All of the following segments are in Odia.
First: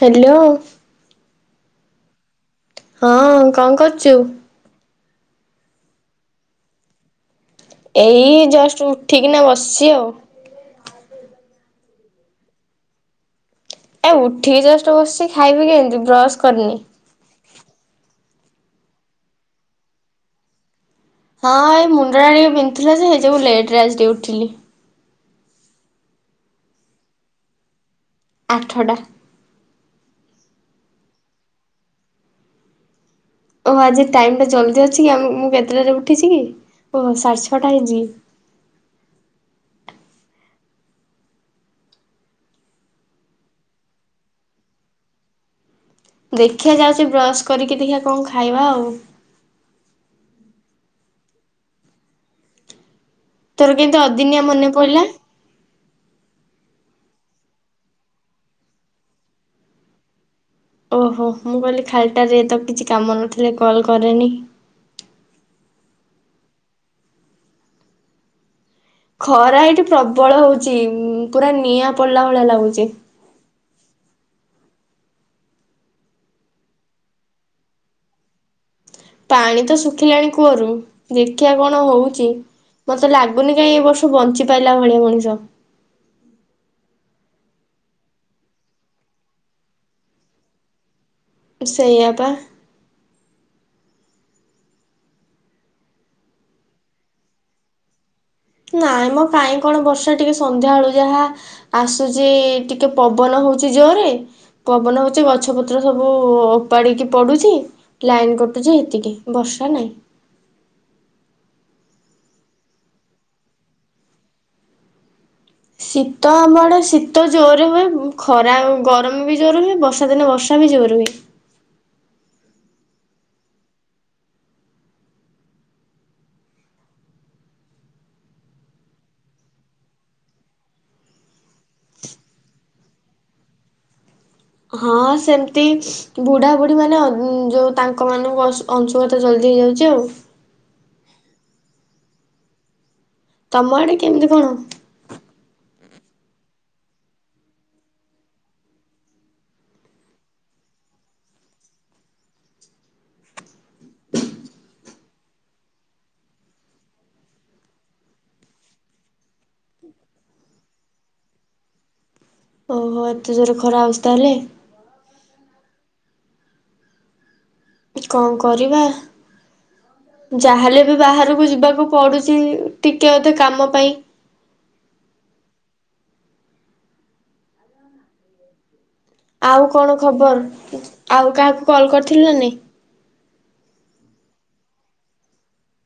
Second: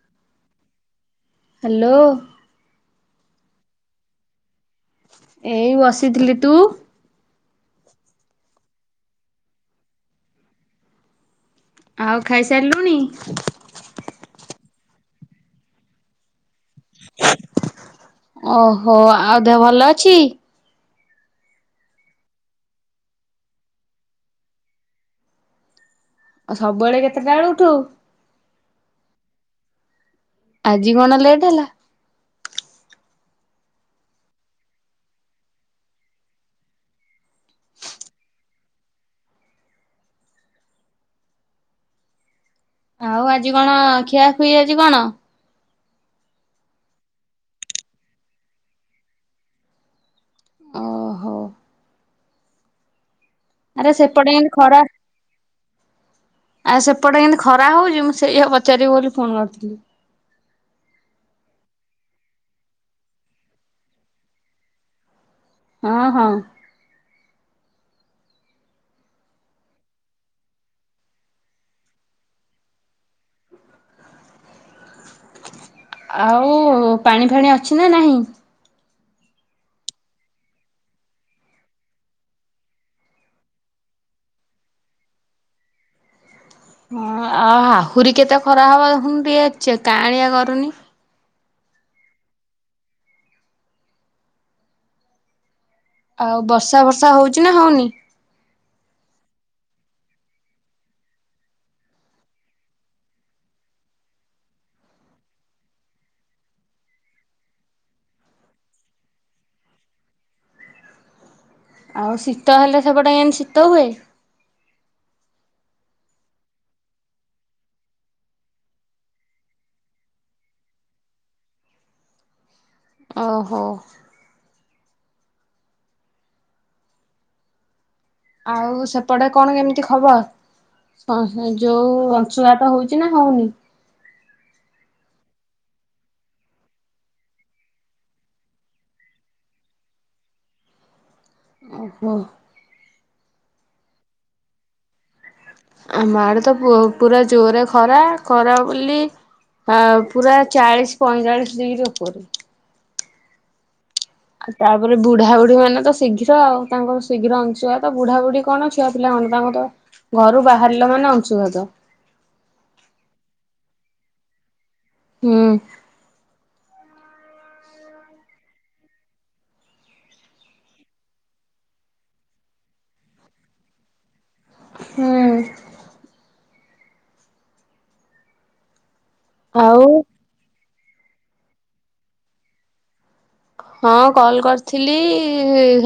ହ୍ୟାଲୋ ହ୍ୟାଲୋ ହଁ କଣ କରୁଛୁ? ଏଇ ବସିଥିଲି ତୁ ଏଇ ଜଷ୍ଟ ଉଠିକିନା ବସିଛି ଆଉ। ଆଉ ଖାଇସାରିଲୁଣି ଏ ଉଠିକି ଜଷ୍ଟ ବସିଛି ଖାଇବି କେମିତି ବ୍ରସ୍ କରିନି ଓହୋ ଆଉ ଦେହ ଭଲ ଅଛି। ହଁ ଏଇ ମୁଣ୍ଡଟା ଟିକେ ବିନ୍ଧୁଥିଲା ଯେ ସେଇ ଯୋଗୁ ଲେଟରେ ଆଜି ଟିକେ ଉଠିଲି ଆଉ ସବୁବେଳେ କେତେଟା ବେଳୁ ଉଠୁ ଆଠଟା ଆଜି କଣ ଲେଟ୍ ହେଲା। ଓହୋ ଆଜି ଟାଇମ ଟା ଜଲଦି ଅଛି କି ଆ ମୁଁ କେତେଟାରେ ଉଠିଛି କି ଓହୋ ସାଢେ ଛଅଟା ହେଇଛିକି ଆଉ ଆଜି କଣ ଖିଆଖୁଇ ଆଜି କଣ? ଦେଖିିବା ଯାଉଛି ବ୍ରଶ କରିକି ଦେଖିବା କଣ ଖାଇବା ଆଉ ଓହୋ ତୋର ଆରେ କେମିତି ସେପଟେ ଅଦିନିଆ ଏଇନେ ମନେ ଖରା ପଇଲା? ଆ ସେ ସେପଟେ କେମିତି ଖରା ହଉଛି ମୁଁ ସେଇଆା ପଚାରିବି ବୋଲି ଫୋନ କରିଥିଲି। ଓହୋ ମୁଁ କହିଲି ଖାଲିଟାରେ ତ କିଛି କାମ ନଥିଲେ କଲ କରେନି ହଁ ହଁ ଖରା ଏଇଠି ପ୍ରବଳ ହଉଚି ପୁରା ନିଆଁ ପଡିଲା ଭଳି ଲାଗୁଚି ଆଉ ପାଣି ଫାଣି ଅଛି ନା ନାହିଁ। ପାଣି ତ ଶୁଖିଲାଣି କୂଅରୁ ଦେଖିବା କଣ ହଉଛି ମତେ ଲାଗୁନି କାଇଁ ଏ ବର୍ଷ ବଞ୍ଚି ପାରିଲା ଭଳିଆ ମଣିଷ ହ ଆଉ ଆହୁରି କେତେ ଖରା ହବ ଦେଖୁନୁ ଟିକେ କାଆଁଳିଆ କରୁନି। ସେଇଆ ପା ଆଉ ବର୍ଷା ଭର୍ଷା ହଉଚି ନା ହଉନି ନାଇଁ ମୋ କାଇହିଁ କଣ ବର୍ଷା ଟିକେ ସନ୍ଧ୍ୟା ବେଳୁ ଯାହା ଆସୁଛି ଟିକେ ପବନ ହଉଚଛି ଜୋରେ ପବନ ହଉଚଛି ଗଛ ପତ୍ର ସବୁ ଉପାଡିକି ପଡୁଛି ଲାଇନ କଟୁଛି ହେତିକି ବର୍ଷା ନାଇଁ। ଆଉ ଶୀତ ହେଲେ ସେପଟେ କେମିତି ଶୀତ ହୁଏ। ଶୀତ ଆମଡେ ଶୀତ ଜୋର ହୁଏ ଖରା ଗରମ ବି ଜୋର ହୁଏ ବର୍ଷା ଦିନେ ବର୍ଷା ବି ଜୋର ହୁଏ। ଓହୋ ଆଉ ସେପଟେ କଣ କେମିତି ଖବର ଅଁ, ହଁ ଯୋଉ ଅଂଶୁଘାତ ହୋଉଚି ନା ହୋଉନି? ହଁ ସେମିତି ବୁଢା ବୁଢୀ ମାନେ ଅ, ଯୋଉ ତାଙ୍କ ମାନଙ୍କୁ ଅଶ-ଅଂଶୁଘାତ ଜଲଦି ହେଇଯାଉଚି ଆଉ। ଓହୋ। ତୋମ ଆଡେ କେମିତି କଣ? ଆମ ଆଡେ ତ ପୁ-ପୁରା ଜୋରେ ଖରା ଖରା ବୋଲି ଆ-ପୁରା ଚାଳିଶ ପଇଁଚାଳିଶ ଡିଗ୍ରୀ ଉପରେ। ଆ ତାପରେ ବୁଢା ବୁଢୀ ମାନେ ତ ଶୀଘ୍ର ଆଉ, ତାଙ୍କର ଶୀଘ୍ର ଅଂଶୁଘାତ ବୁଢାାବୁଢୀ କଣ ଛୁଆ ପିଲା କଣ ତାଙ୍କ ତ ଘରୁ ବାହାରିଲା ମାନେ ଅଂଶୁଘାତ। ଓହୋ ଏତେ ଜୋର ର ଖରା ହୋଉଚି ତାହେଲେ। ଅଁ, କଣ କରିବା ଯାହା ହେଲେ ବି ବାହାରକୁ ଯିବାକୁ ପଡୁଚି, ଟିକେ ଅଧେ କାମ ପାଇଁ। ହୁଁ। ଆଉ କଣ ଖବର? ଆଉ କାହାକୁ କଲ୍ କରିଥିଲ ନା ନାଇଁ। ହଁ କଲ୍ କରିଥିଲି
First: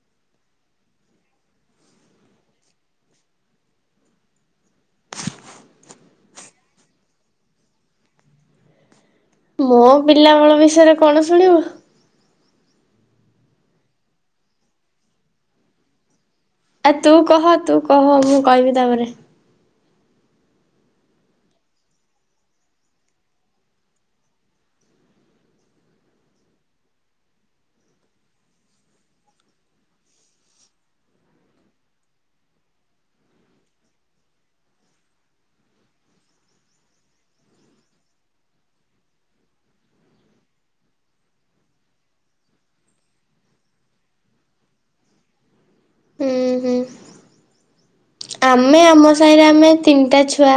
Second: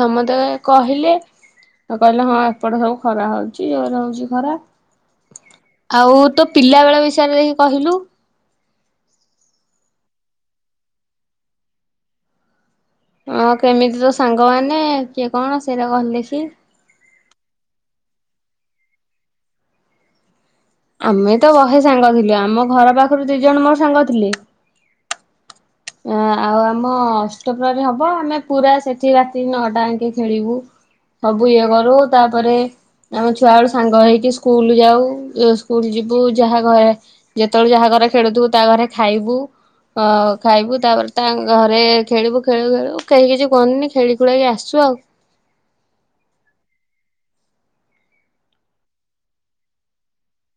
ସମସ୍ତେ କହିଲେ ତ କହିଲେ ହଁ ଏପଟ ସବୁ ଖରା ହଉଚି, ଜୋର ହଉଚି ଖରା, ଆଉ ତୋ ପିଲା ବେଳ ବିଷୟରେ ଦେଖି କହିଲୁ। ମୋ ପିଲା ବେଳ ବିଷୟରେ କଣ ଶୁଣିବୁ? ହଁ କେମିତି ତୋ ସାଙ୍ଗମାନେ କିଏ କଣ ସେଇଟା କହିଲୁ ଦେଖି? ଆ ତୁ କହ, ତୁ କହ, ମୁଁ କହିବି ତାପରେ। ଆମେ ତ ବହେ ସାଙ୍ଗ ଥିଲୁ ଆମ ଘର ପାଖରୁ ଦି ଜଣ ମୋର ସାଙ୍ଗ ଥିଲେ। ଅ ଆଉ ଆମ ଅଷ୍ଟପ୍ରହରି ହବ ଆମେ ପୁରା ସେଠି ରାତି ନଅଟା ଆଙ୍କେ ଖେଳିବୁ ସବୁ ଇଏ କରୁ, ତାପରେ ଆମ ଛୁଆ ବେଳୁ ସାଙ୍ଗ ହେଇକି ସ୍କୁଲ ଯାଉ, ଏ ସ୍କୁଲ ଯିବୁ ଯାହା ଘରେ ଯେତେବେଳେ ଯାହା ଘରେ ଖେଳୁଥିବୁ ତା ଘରେ ଖାଇବୁ। ଅ, ଖାଇବୁ ତାପରେ ତାଙ୍କ ଘରେ ଖେଳିବୁ ଖେଳୁ ଖେଳିବୁ କେହି କିଛି କୁହନ୍ତିନି, ଖେଳି ଖୁଳାକି ଆସୁ ଆଉ। ହୁଁ ହୁଁ। ଆମେ ଆମ ସାହିରେ ଆମେ ତିନିଟା ଛୁଆ,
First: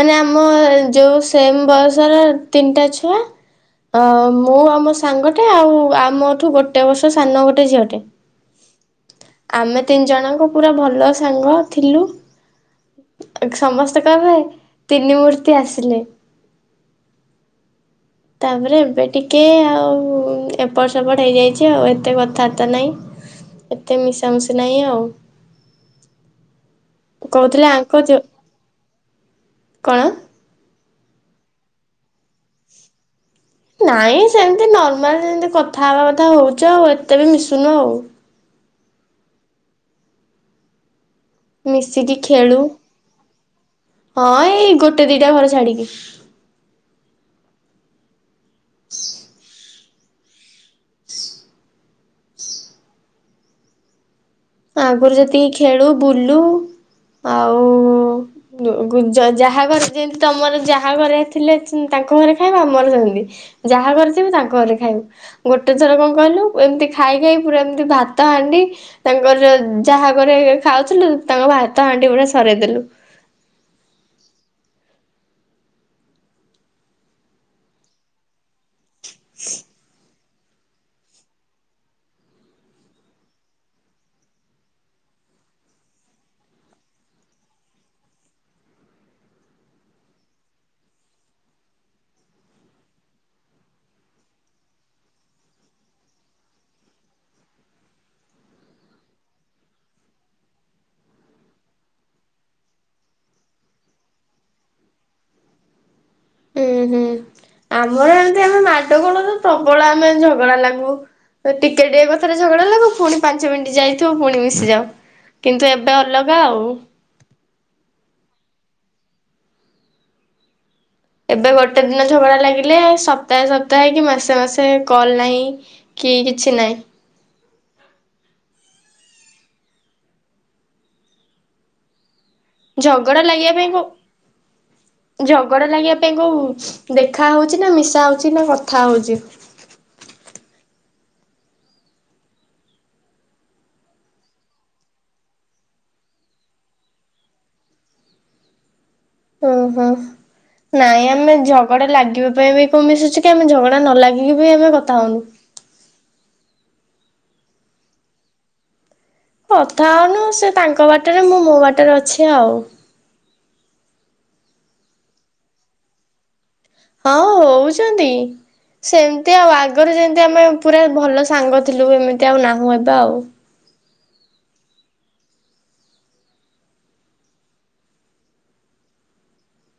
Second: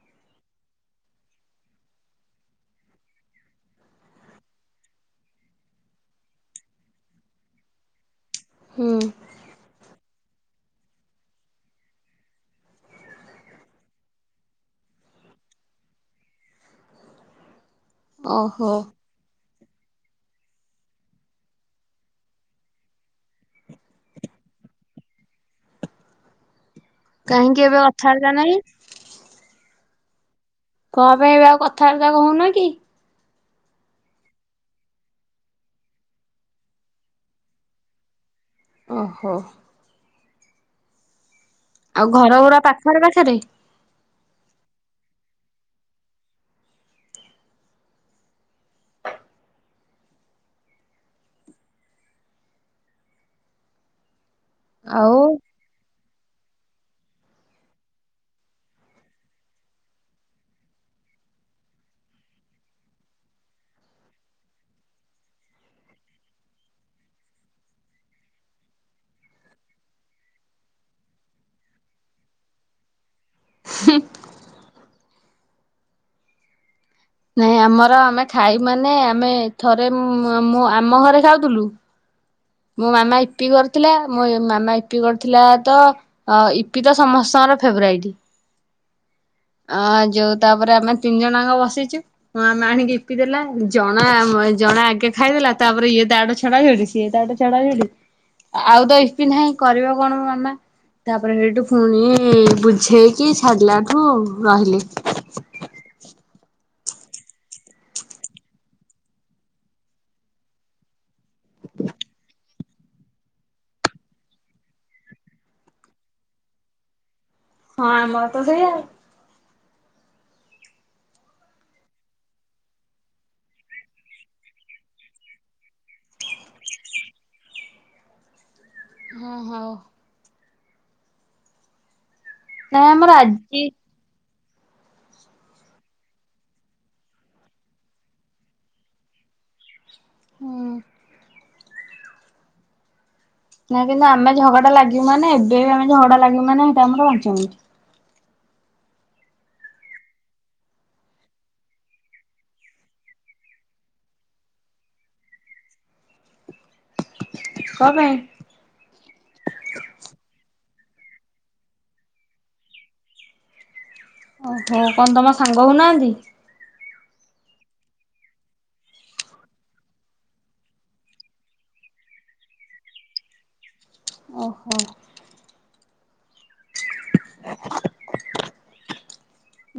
ମାନେ ଆମ ଯୋଉ ସେମ୍ ବୟସର ତିନିଟା ଛୁଆ, ଅ, ମୁଁ ଆମ ସାଙ୍ଗଟେ ଆଉ ଆମଠୁ ଗୋଟେ ବର୍ଷ ସାନ ଗୋଟେ ଝିଅଟେ। ହଁ। ଆମେ ତିନି ଜଣଙ୍କ ପୁରା ଭଲ ସାଙ୍ଗ। ଥିଲୁ ସମସ୍ତେ କହିବେ ତିନି ମୂର୍ତ୍ତି ଆସିଲେ। ଓହୋ ତାପରେ ଏବେେ ଟିକେ ଆଉ ଏପଟ ସେପଟ ହେଇଯାଇଛି, ଆଉ ଏତେ କଥାବାର୍ତ୍ତା ନାହିଁ, ଏତେ ମିଶାମିଶି ନାହିଁ ଆଉ। କାହିଁକି କହୁଥିଲେ ଏବେ ଆଙ୍କ ଅଥା ଯୋ ବାର୍ତ୍ତା ନାଇଁ? କଣ? କଣ ପାଇଁ ଏବେ ଆଉ କଥାବାର୍ତ୍ତା କହୁନ କି? ନାଇଁ ସେମିତି ନର୍ମାଲ ଯେମିତି କଥା ହେବା କଥା ହଉଚେ ଆଉ, ଏତେ ବି ମିଶୁନୁ। ଓହୋ। ଆଉ ମିଶିକି ଘର ଖେଳୁ ଗୁରା ପାଖରେ ପାଖରେ? ହଁ ଏଇ ଗୋଟେ ଦିଟା ଘର ଛାଡ଼ିକି। ହ ଆଗରୁ ଆଉ ଯେତିକି ଖେଳୁ ବୁଲୁ ଆଉ ଗୁ-ଗୁ-ଯାହା ଘରେ ଯେମିତି ତୋମର ଯାହା ଘରେ ଥିଲେ ତାଙ୍କ ଘରେ ଖାଇବ ଆମର ସେମିତି, ଯାହା ଘରେ ଥିବୁ ତାଙ୍କ ଘରେ ଖାଇବୁ, ଗୋଟେ ଥର କଣ କହିଲୁ ଏମିତି ଖାଇଖାଇ ପୁରା ଏମିତି ଭାତ ହାଣ୍ଡି ତାଙ୍କର ଯ-ଯାହା ଘରେ ଖାଉଥୁଲୁ ତାଙ୍କ ଭାତ ହାଣ୍ଡି ଗୁଡା ସରେଇଦେଲୁ। ନାଇଁ ଆମର ଆମେ ଖାଇ ମାନେ ଆମେ ଥରେ ମୁ ମ- ମୁଁ ଆମ ଘରେ ଖାଉଥୁଲୁ ମୋ ମାମା ଇପି କରିଥିଲା, ମୋ ଏ-ମାମା ଇପି କରିଥିଲା ତ ଅ, ଇପି ତ ସମସ୍ତଙ୍କର ଫେବରାଇଟ, ଅ, ଯୋଉ ତାପରେ ଆମେ ତିନି ଜଣ ଯାଙ୍କ ବସିଚୁ, ମୋ ମାମା ଆଣିକି ଇପି ଦେଲା, ଜଣା ଜଣେ ଆଗେ ଖାଇଦେଲା ତାପରେ ଇଏ ତାଠୁ ଛଡା ଛଡି ସିଏ ତାଠୁ ଛ ଛଡା ଛଡି ଆଉ ତ ଇପି ନାହିଁ କରିବ କଣ ମାମା ତାପରେ ସେଇଠୁ ଫୁଣି ବୁଝେଇକି ଛାାଡିଲାଠୁ ରହିଲେ। ହୁଁ ହୁଁ ଆମର ଏମିତି ଆମେ ମାଡଗୋଳର ପ୍ରବଳ ଆମେ ଝଗଡା ଲାଗୁ। ତ ଟିକେ ଟ କଥ ଗଡା ପୁଣି ପାଞ୍ଚ ମିନିଟ ଯାଇଥିବ ପୁଣି ମିଶିଯାଉ। କିନ୍ତୁ ଏବେ ଅଲଗା ଆଉ। ହଁ ଆମର ତ ସେଇଆଉ। ଏବେ ଗୋଟେ ଦିନ ଝଗଡା ଲାଗିଲେ ସପ୍ତାହେ ସପ୍ତାହେ କି ମାସେ ମାସେ କଲ ନାହିଁ କି କିଛି ନାହିଁ। ହଁ ହଉ। ନାଇଁ ଆମ ଆଜି ଝଗଡ଼ା ଲାଗିବା ପାଇଁ କୋଉ ଦେଖା ହଉଛି ନା ମିଶା ହଉଛି ନା କଥା ହଉଚି ହୁଁ ନାଇଁ କିନ୍ତୁ ଆମେ ଝଗଡା ଲାଗିବ ନା ଏବେ ଆମେ ଝଗଡା ଲାଗିବ ମ ନା ସେଇଟା ଆମର ପାଞ୍ଚ ମିନିଟ୍ ଓହୋ ନାଇଁ ଆମେ ଝଗଡା ଲାଗିବା ପାଇଁ ବି କଣ ମିଶୁଛୁ କି ଆମେ ଝଗଡା ନ ଲାଗିକି ବି ଆମେ କଥା ହଉନୁ। କ ପାଇଁ କଥା ହଉନୁ ସେ ତାଙ୍କ ବାଟରେ ମୁଁ ମୋ ବାଟରେ ଅଛି ଆଉ। ଓହୋ କନ୍ଦମା ସାଙ୍ଗ ହଉନାହାନ୍ତି? ହଁ ହଉଛନ୍ତି ସେମିତି ଆଉ ଆଗରୁ ଯେମିତି ଆମେ ପୁରା ଭଲ ସାଙ୍ଗ ଥିଲୁ ଏମିତି ଆଉ ନାହୁଁ ଏବେ ଆଉ। ଓହୋ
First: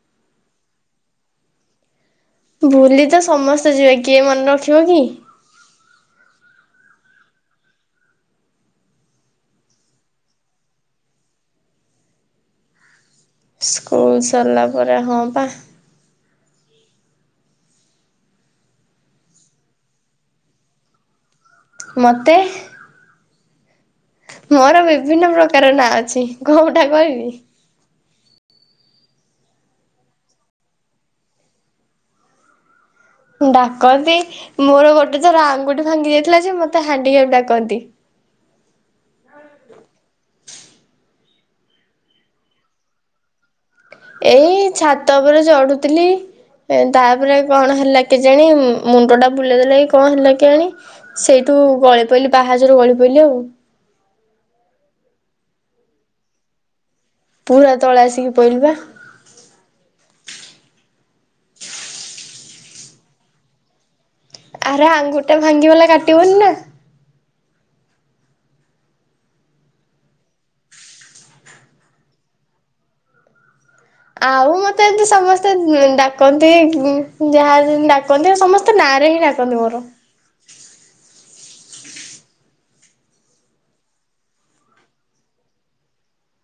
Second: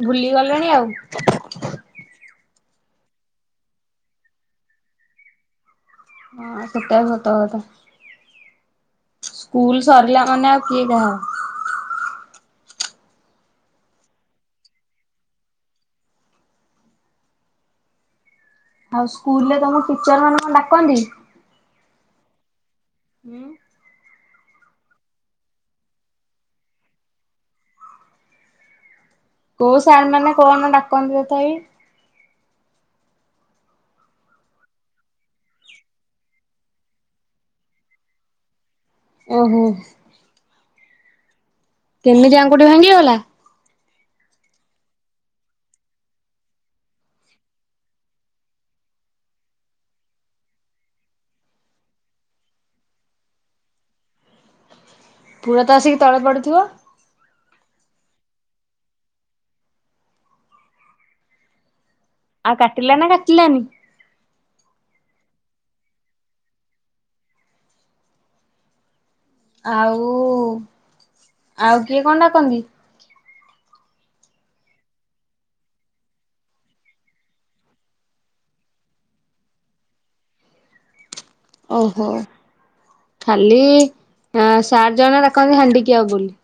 ଭୁଲିଗଲେଣି ଆଉ। ଭୁଲି ତ ସମସ୍ତେ ଯିବେ କିଏ ମନେ ରଖିବ କି? ହ ସେଟା ବି ସତ କଥା ସ୍କୁଲ ସରିଲା ମାନେ ଆଉ କିଏ କାହା ସ୍କୁଲ ସରିଲା ପରେ ହଁ ବା ଆଉ ସ୍କୁଲ ରେ ତମକୁ ଟିଚର ମାନେ କଣ ଡାକନ୍ତି? ମୋତେ ହଁ ମୋର ବିଭିନ୍ନ ପ୍ରକାର ନାଁ ଅଛି କଉଟା କହିବି? କୋଉ ସାର ମାନେ କଣ ଡାକନ୍ତି ତଥାପି। ଡାକନ୍ତି ମୋର ଗୋଟେ ତର ଆଙ୍ଗୁଠ ଭାଙ୍ଗି ଯାଇଥିଲା ଯେ ମତେ ହା ହାଣ୍ଡିକପ ଡାକନ୍ତି। ଓହୋ କେମିତି ଆଙ୍ଗୁଠି ଭାଙ୍ଗିଗଲା। ଏଇ ଛାତ ଉପରେ ଚଢୁଥିଲି ତାପରେ କଣ ହେଲା କେ ଜାଣି ମୁଣ୍ଡ ଟା ବୁଲେଇ ଦେଲା କି କଣ ହେଲା କେ ଆଣି ସେଇଠୁ ଗଳି ପଇଲିି ପାହାଚରୁ ଗଳି ପଇଲିି ଆଉ। ପୁରା ତ ଆସିକି ତଳେ ପଡିଥିବ। ପୁରା ତଳେ ଆସିକି ପହିଲି ବା ଆଉ କାଟିଲା ନା କାଟିଲାନି? ଆରେ ଆଙ୍ଗୁଟା ଭାଙ୍ଗି ବଲା କାଟିବନି ନା। ଆଉ ଆଉ କିଏ କଣ ଡାକନ୍ତି? ଆଉ ମତେ ଏତି ସମସ୍ତେ ଡାକନ୍ତି ଯାହା ଜେନ୍ତି ଡାକନ୍ତି ସମସ୍ତେ ନାଁରେ ହିଁ ଡାକନ୍ତି ମୋର ଓହୋ ଖାଲି ସାର ଜଣ ଡାକନ୍ତି ହାଣ୍ଡିିକ୍ୟାପ ବୋଲି।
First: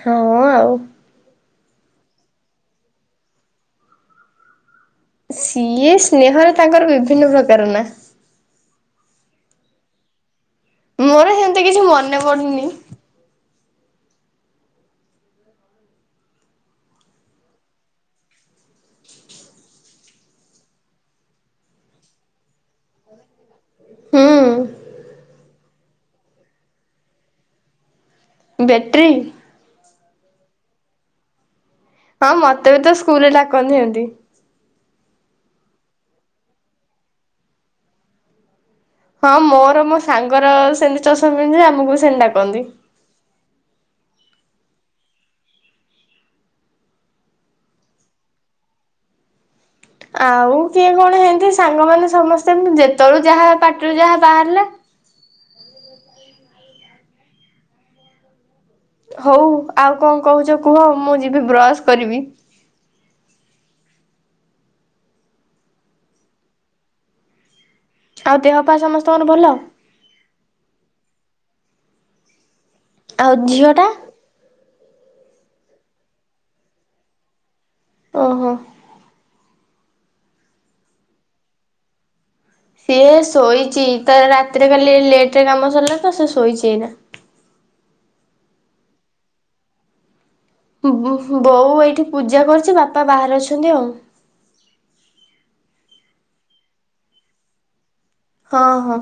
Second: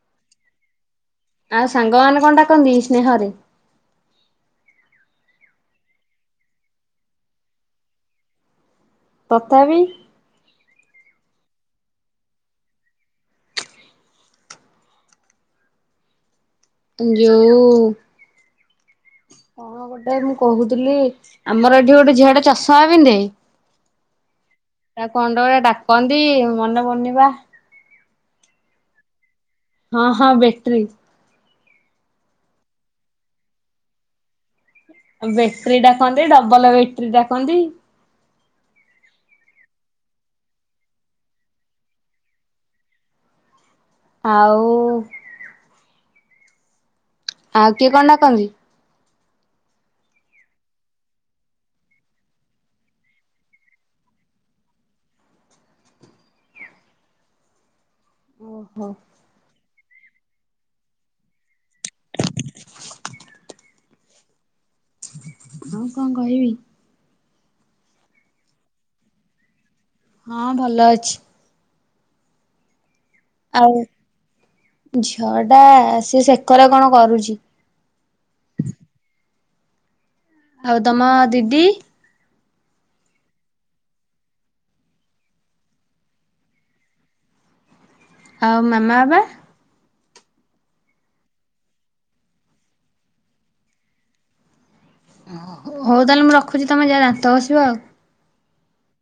ହଁ ହଁ ଆଉ। ଆ ସଂଙ୍ଗ ଆାନେ କଣ ଡାକନ୍ତି ସ୍ନେହରେ? ସିଏ ସ୍ନେହରେ ତାଙ୍କର ବିଭିନ୍ନ ପ୍ରକାର ନା ତଥାପି ମୋର ସେମତି କିଛି ମନେ ପଡୁନି। ଯୋଉ କଣ ଗୋଟେ ମୁଁ କହୁଥିଲି ଆମର ଏଠି ଗୋଟେ ଝିଆଡେ ଚାଷ ମା ପିନ୍ଧେ ହୁଁ ତା କଣ୍ଡ ଗା କହନ୍ତି ମନେ ପଡୁନି ବା ବ୍ୟାଟେରୀ ହଁ ହଁ ବେଟ୍ରି। ହଁ ମତେ ବି ତ ସ୍କୁଲରେ ଡାକନ୍ତି ହେମିତି ବେଟ୍ରି ଡାକନ୍ତି ଡବଲ ବେଟ୍ରି ଡାକନ୍ତି ହଁ ମୋର ମୋ ସାଙ୍ଗର ସେମିତି ଚଷମା ପିନ୍ଧଛୁ ଯେ ଆମକୁ ବି ସେମିତି ଡାକନ୍ତି ଆଉ ଆଉ କିଏ କଣ ଡାକନ୍ତି ଆଉ କିଏ କଣ ହେନ୍ତି ସାଙ୍ଗମାନେ ସମସ୍ତେ ଯେତେବେଳୁ ଯାହା ପାଟିରୁ ଯାହା ବାହାରିଲା ଓ ହଉ ଆଉ କଣ କହୁଛ କୁହ ମୁଁ ଯିବି ବ୍ରଶ କରିବି ଆଉ କଣ କହିବି ଆଉ ଦେହ ପାହା ସମସ୍ତଙ୍କର ଭଲ ହଁ ଭଲ ଅଛି ଆଉ ଝିଅ ଟା ଝିଅ ଟା ସେ ସେକରେ କଣ କରୁଛି ଓହୋ ଆଉ ତମ ଦିଦି ସିଏ ଶୋଇଛି ତ ରାତିରେ କାଲି ଲେଟ ରେ କାମ ସରିଲା ତ ସେ ଶୋଇଛି ଏଇନା ଆଉ ମାମା ବାବା ବୋଉ ଏଇଠି ପୂଜା କରୁଛି ବାପା ବାହାରେ ଅଛନ୍ତି ଆଉ ଓ ହଉ ତାହେଲେ ମୁଁ ରଖୁଛି ତମେ ଯା ଦାନ୍ତ ଘସିବ ଆଉ ହଁ ହଁ